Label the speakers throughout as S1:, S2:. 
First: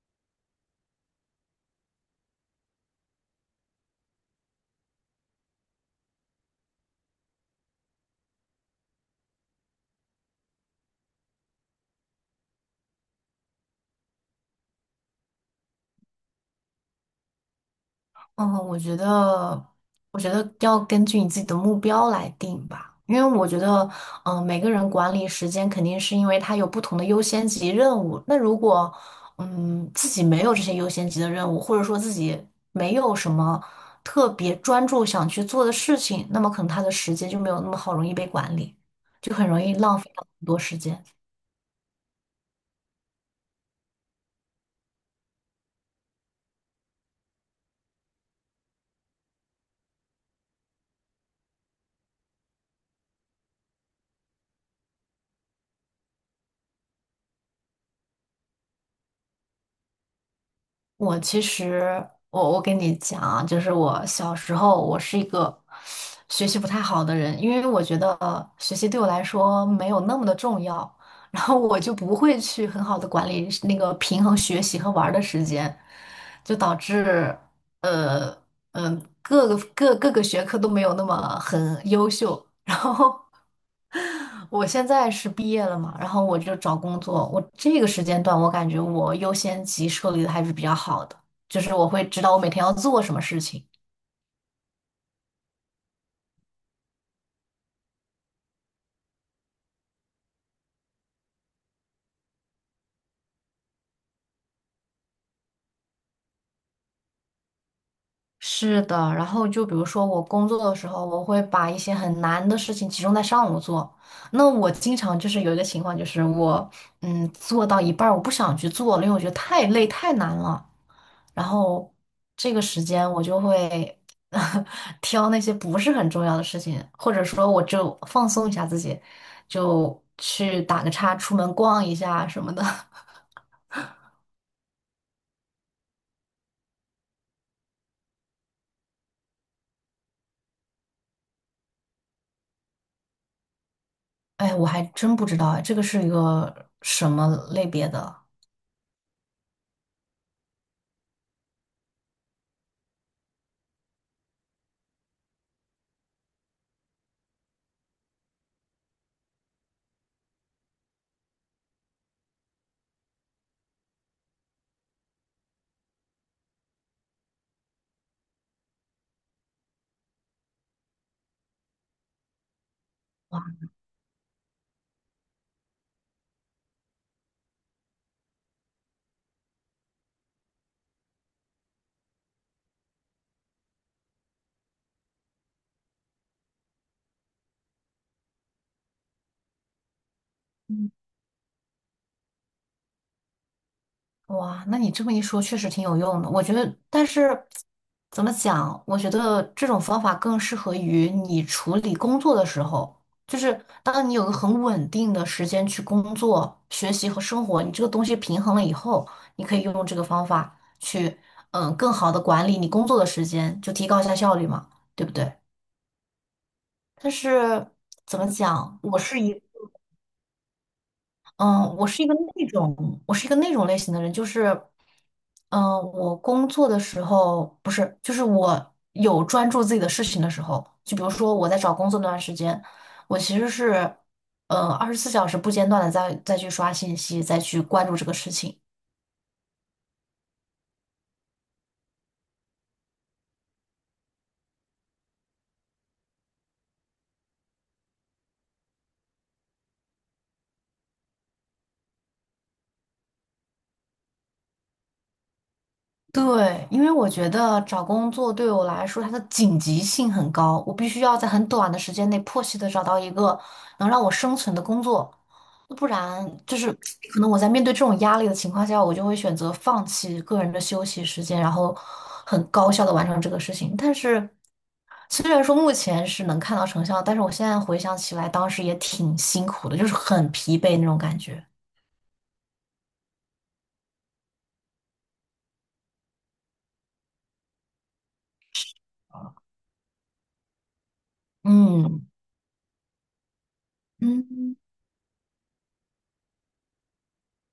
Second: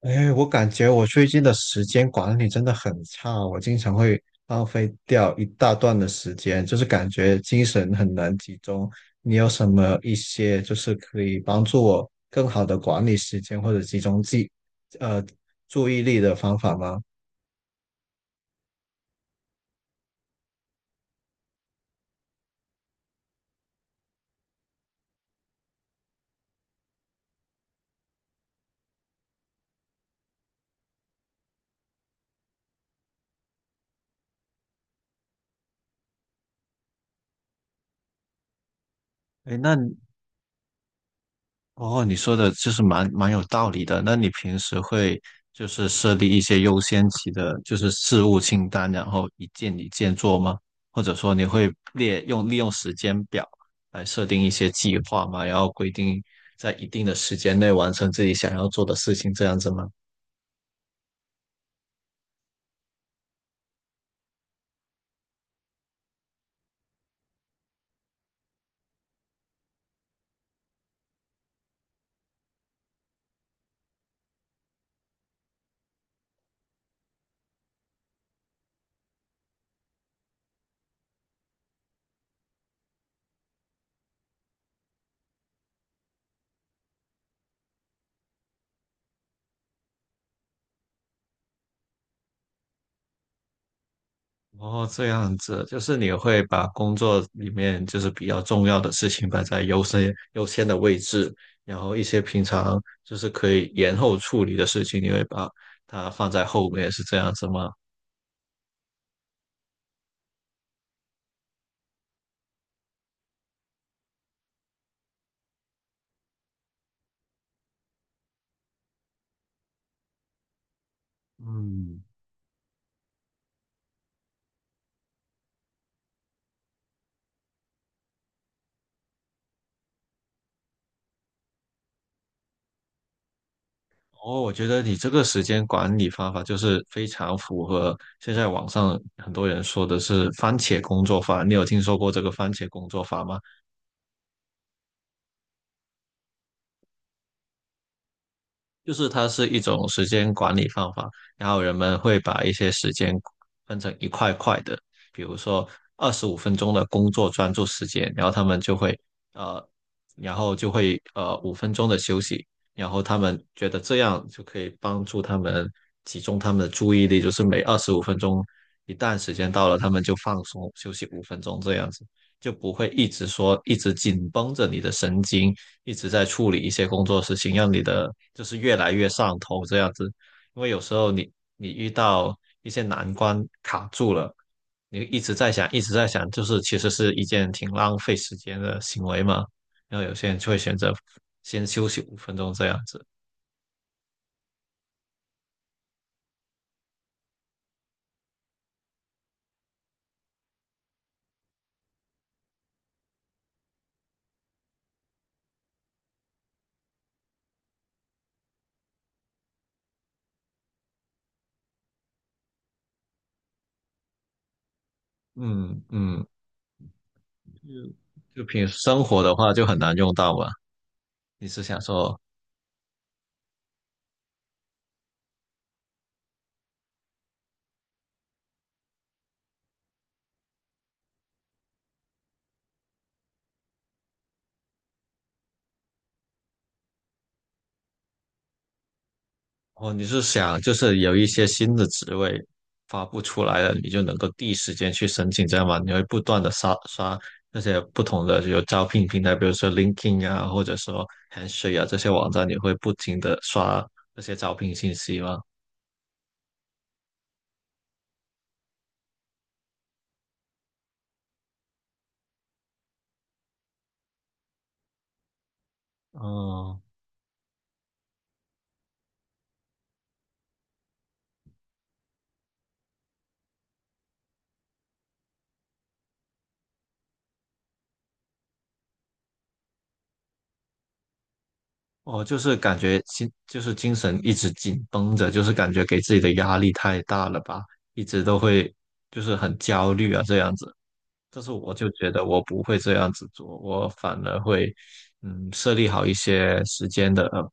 S1: 哎，我感觉我最近的时间管理真的很差，我经常会浪费掉一大段的时间，就是感觉精神很难集中。你有什么一些就是可以帮助我更好的管理时间或者集中呃，注意力的方法吗？
S2: 嗯，我觉得，我觉得要根据你自己的目标来定吧，因为我觉得，每个人管理时间肯定是因为他有不同的优先级任务。那如果，自己没有这些优先级的任务，或者说自己没有什么特别专注想去做的事情，那么可能他的时间就没有那么好容易被管理，就很
S1: 哎，
S2: 容易浪费到很多时间。
S1: 哦，你说的就是蛮有道理的。那你平时会就是设立一些优先级的，就是事务清单，然后一件一件做吗？或者说你会利用时间表来设定一些计划吗？然后规定在一定的时间内完成自己想要做的事情，这样子吗？
S2: 我其实，我跟你讲啊，就是我小时候，我是一个学习不太好的人，因为我觉得学习对我来说没有那么的重要，然后我就不会去很好的管理那个平衡学习和玩儿的时间，就导致呃嗯、各个学科都没有那么很优秀，然后 我现在是毕业了嘛，然后我就找工作。我这个时间段，我感觉我优先级设立的还是比较好的，就是我会知道我每天要做什么事情。
S1: 哦，这样子，就是你会把工作里面就是比较重要的事情摆在优先的位置，然后一些平常就是可以延后处理的事情，你会把它放在后面，是这样子吗？
S2: 是的，然后就比如说我工作的时候，我会把一些很难的事情集中在上午做。那我经常就是有一个情况，就是我做到一半儿我不想去做了，因为我觉得太累太难了。然后
S1: 嗯，
S2: 这个时间我就会 挑那些不是很重要的事情，或者说我就放松一下自己，就去打个叉，出门逛一下什么的。
S1: 哦，我觉得你这个时间管理方法就是非常符合现在网上很多人说的是番茄工作法，你有听说过这个番茄工作法吗？
S2: 哎，我还真不知道哎，这个是一个什么类别的。
S1: 就是它是一种时间管理方法，然后人们会把一些时间分成一块块的，比如说二十五分钟的工作专注时间，然后他们就会呃，然后就会五分钟的休息，然后他们觉得这样就可以帮助他们集中他们的注意力，就是每二十五分钟一旦时间到了，他们就放松休息五分钟这样子，就不会一直说一直紧绷着你的神经，一直在处理一些工作事情，让你的就是越来越上头这样子。因为有时候你遇到一些难关卡住了，你一直在想，一直在想，就是其实是一件挺浪费时间的行为嘛。然后有些人就会选择先休息五分钟这样子。
S2: 哇，那你这么一说，确实挺有用的。我觉得，但是怎么讲？我觉得这种方法更适合于你处理工作的时候，就是当你有个很稳定的时间去工作、学习和生活，你这个东西平衡了以后，你可以用这个方法去，更好的管理你工作的时间，就提高一下效率嘛，对不对？
S1: 嗯嗯，
S2: 但是怎么
S1: 就平时
S2: 讲？我
S1: 生
S2: 是
S1: 活的
S2: 一。
S1: 话就很难用到嘛。你是
S2: 嗯，
S1: 想说
S2: 我是一个那种类型的人，就是，嗯，我工作的时候不是，就是我有专注自己的事情的时候，就比如说我在找工作那段时间，我其实是，24小时不间断的再去刷信息，再去关注这个事情，
S1: 哦，你是想就是有一些新的职位发布出来了，你就能够第一时间去申请，这样吗？你会不断的刷刷那些不同的有招聘平台，比如说 LinkedIn 啊，或者说 Handshake 啊这些网站，你会不停的刷这些招聘信息吗？
S2: 对，因为我觉得找工作对我来说，它的紧急性很高，我必须要在很短的时间内迫切的找到一个能让我生存的工作，不然就是
S1: 哦，
S2: 可能我在面对这种压力的情况下，我就会选择放弃个人的休息时间，然后很高效的完成这个事情。但是虽然说目前是能看到成效，但是我现在回想起来，当时也挺辛苦的，就是很疲惫那种感觉。
S1: 哦，就是感觉心就是精神一直紧绷着，就是感觉给自己的压力太大了吧，一直都会就是很焦虑啊这样子。但是我就
S2: 嗯。
S1: 觉得我不会这样子做，我反而
S2: 嗯，
S1: 会，嗯，设立好一些时间的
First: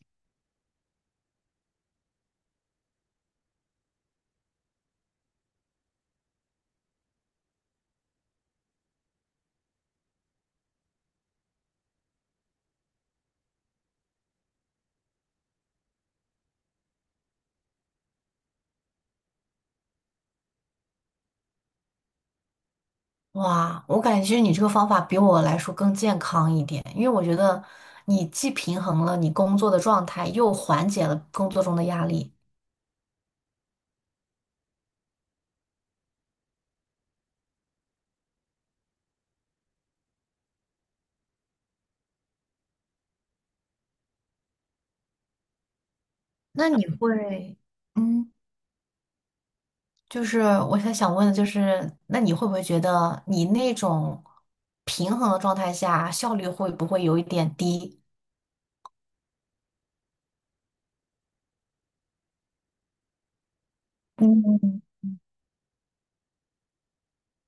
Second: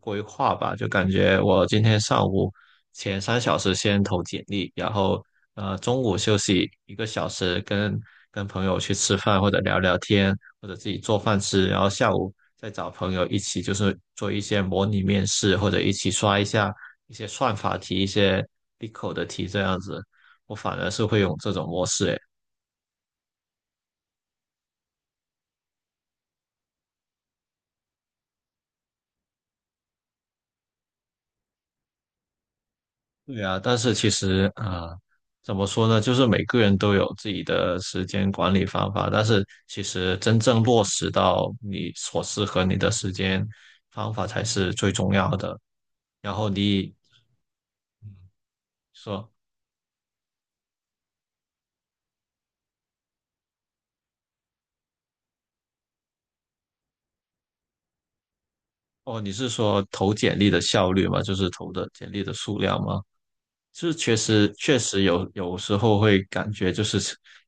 S1: 规划吧。就感觉我今天上午前3小时先投简历，然后中午休息1个小时跟，跟朋友去吃饭或者聊聊天，或者自己做饭吃，然后下午再找朋友一起就是做一些模拟面试，或者一起刷一下一些算法题、一些 BICO 的题这样子。我反而是会用这种模式，哎。
S2: 哇，我感觉其实你这个方法比我来说更健康一点，因为我觉得你既平衡了你工作的状态，又缓解了工作中的压力。
S1: 对啊，但是其实啊、怎么说呢？就是每个人都有自己的时间管理方法，但是其实真正落实到你所适合你的时间方法才是最重要的。然后
S2: 那你
S1: 你
S2: 会，嗯，
S1: 说，
S2: 就是我想问的就是，那你会不会觉得你那种平衡的状态下，效率会不会有一点低？
S1: 哦，你是说投简历的效率吗？就是投的简历的数量吗？是确实确
S2: 嗯。
S1: 实有时候会感觉就是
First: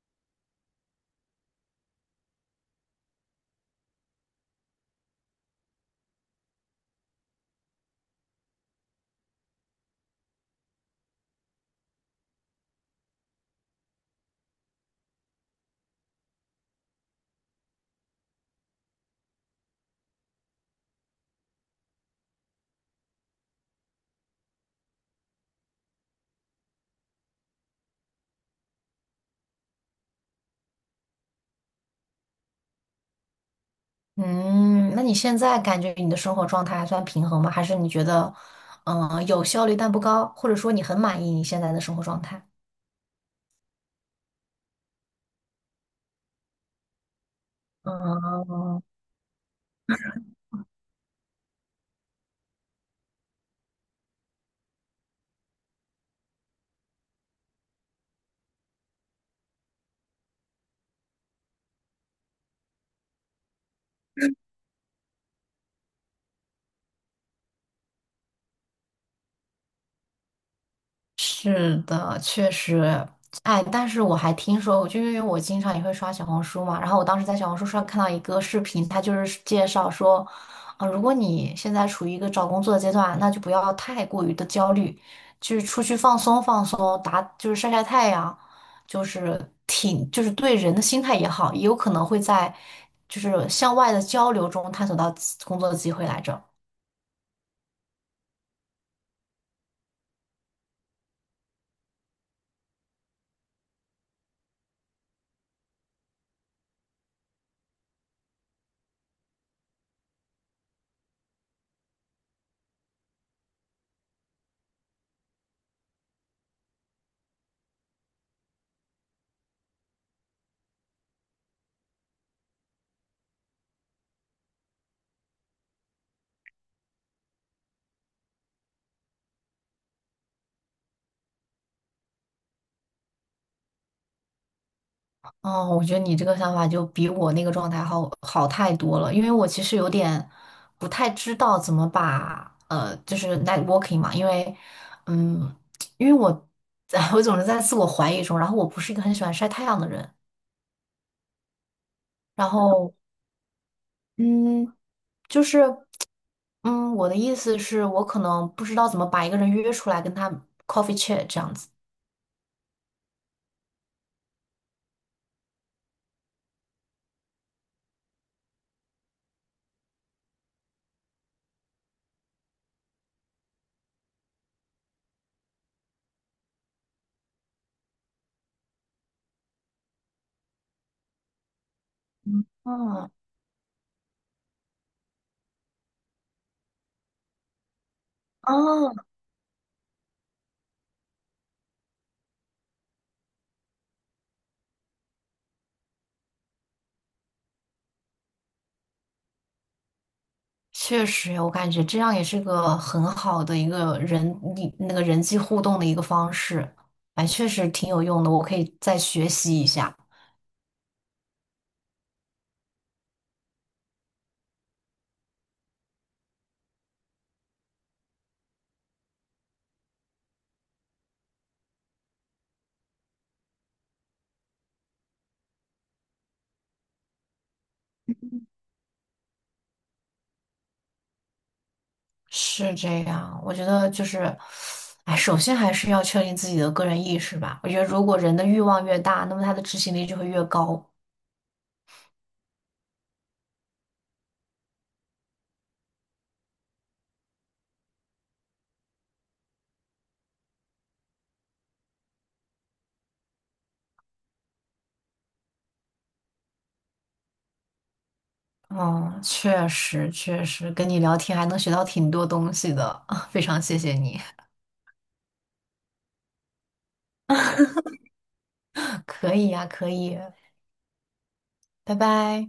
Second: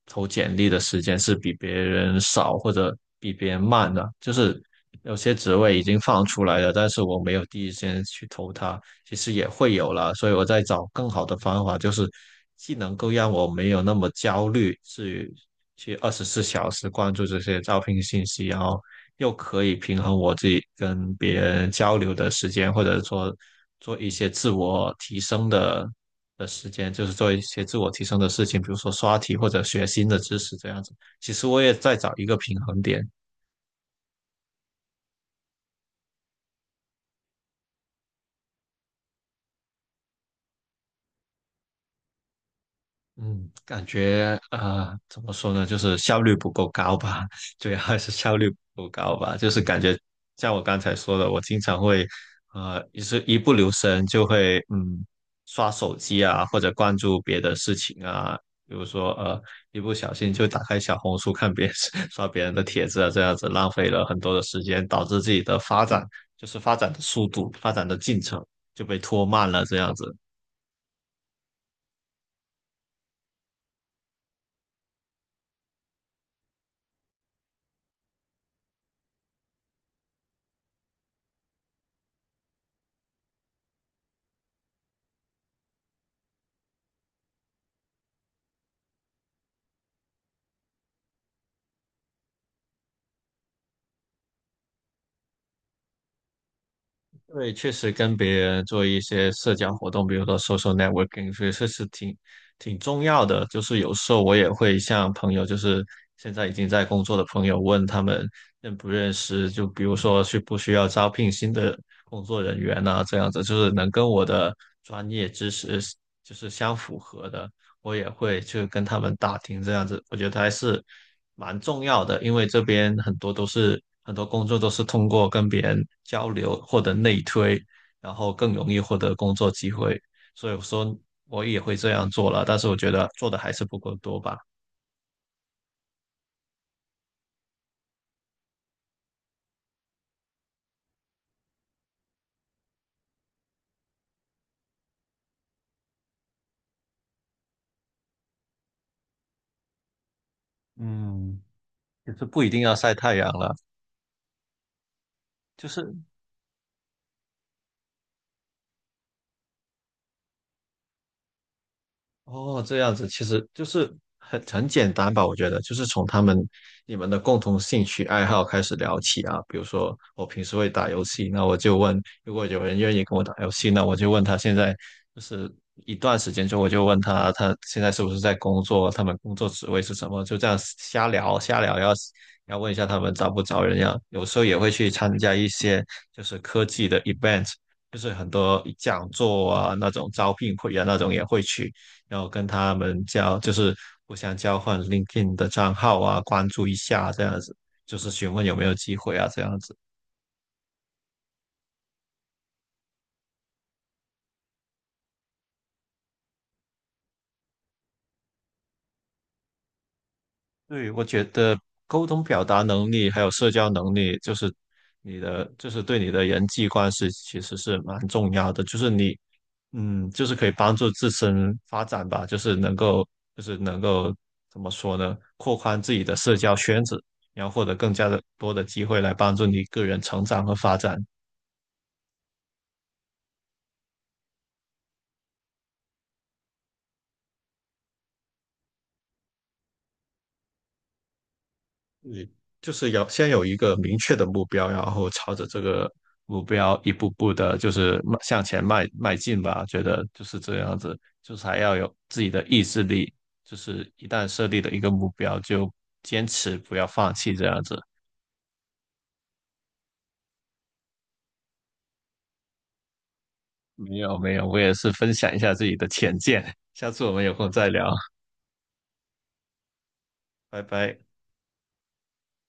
S1: 投简历的时间是比别人少或者比别人慢的，就是有些职位已经放出来了，但是我没有第一时间去投它，其实也会有了，所以我在找更好的方法，就是既能够让我没有那么焦虑，至于去24小时关注这些招聘信息，然后又可以平衡我自己跟别人交流的时间，或者说做一些自我提升的时间，就是做一些自我提升的事情，比如说刷题或者学新的知识这样子。其实我也在找一个平衡点，
S2: 嗯，那你现在感觉你的生活状态还算平衡吗？还是你觉得，有效率但不高，或者说你很满意你现在的生活状态？
S1: 嗯，感觉怎么说呢，就是效率不够高吧，主要还是效率
S2: 嗯，
S1: 不够高吧，就是感觉像我刚才说的，我经常会也是一不留神就会刷手机啊，或者关注别的事情啊，比如说一不小心就打开小红书看别人 刷别人的帖子啊，这样子浪费了很多的时间，导致自己的发展就是发展的速度、发展的进程就被拖慢了，这样子。
S2: 是的，确实，哎，但是我还听说，就因为我经常也会刷小红书嘛，然后我当时在小红书上看到一个视频，它就是介绍说，如果你现在处于一个找工作的阶段，那就不要太过于的焦虑，就是出去放松放松，就是晒晒太阳，就是挺就是对人的心态也好，也有可能会在就是向外的交流中探索到工作的机会来着。
S1: 对，确实跟别人做一些社交活动，比如说 social networking，所以这是挺重要的。就是有时候我也会向朋友，就是现在已经在工作的朋友，问他们认不认识，就比如说需不需要招聘新的工作人员啊，这样子，就是能跟我的专业知识就是相符合的。我也会去跟他们打听这样子，我觉得还是蛮重要的，因为这边很多工作都是通过跟别人交流获得内推，然后更容易获得工作机会，所以我说我也会这样做了，但是我觉得做的还是不够多吧。
S2: 哦，我觉得你这个想法就比我那个状态好太多了，因为我其实有点不太知道怎么把就是 networking 嘛，因为嗯，因为我 我总是在自我怀疑中，然后我不是一个很喜欢晒太阳的人，
S1: 嗯，就是不
S2: 然
S1: 一定要晒
S2: 后
S1: 太阳了，
S2: 嗯，就是
S1: 就是
S2: 嗯，我的意思是我可能不知道怎么把一个人约出来跟他 coffee chat 这样子。
S1: 哦，这样子其实就是很简单吧，我觉得就是从他们你们的共同兴趣爱好开始聊起啊。比如说我平时会打游戏，那我就问，如果有人愿意跟我打游戏，那我就问他现在就是一段时间之后，我就问他现在是不是在工作，他们工作职位是什么，就这样瞎聊瞎聊，要
S2: 嗯，
S1: 要问一下他
S2: 哦
S1: 们招不招人呀。有时候也会去参加一些就是科技的 event。就是很多
S2: 哦，
S1: 讲座啊，那种招聘会啊，那种也会去，然后跟他们交，就是互相交换 LinkedIn 的账号啊，关注一下这样子，就是询问有没有机会啊，这样子。
S2: 确实，我感觉这样也是个很好的一个人，你那个人际互动的一个方式，哎，确实挺有用的，我可以再学习一下。
S1: 对，我觉得沟通表达能力还有社交能力，就是你的，就是对你的人际关系其实是蛮重要的，就是你，嗯，就是可以帮助自身发展吧，就是能够，就是能够怎么说呢，扩宽自己的社交圈子，然后获得更加的多的机会来帮助你个人成长和发展。
S2: 是这样，我觉得就是，哎，首先还是要确定自己的个人意识吧。我觉得如果人的欲望越大，那么他的执行力就会越高。
S1: 就是要先有一个明确的目标，然后朝着这个目标一步步的，就是迈向前迈进吧。觉得就是这样子，就是还要有自己的意志力，就是一旦设立了一个目标，就坚持，不要放弃这样子。
S2: 嗯，确实，跟你聊天还能学到挺多东西的，非常谢谢
S1: 没有
S2: 你。
S1: 没有，我也是分享一下自己的浅见，下次我们有空再聊，
S2: 可以呀，可以，
S1: 拜拜。
S2: 拜拜。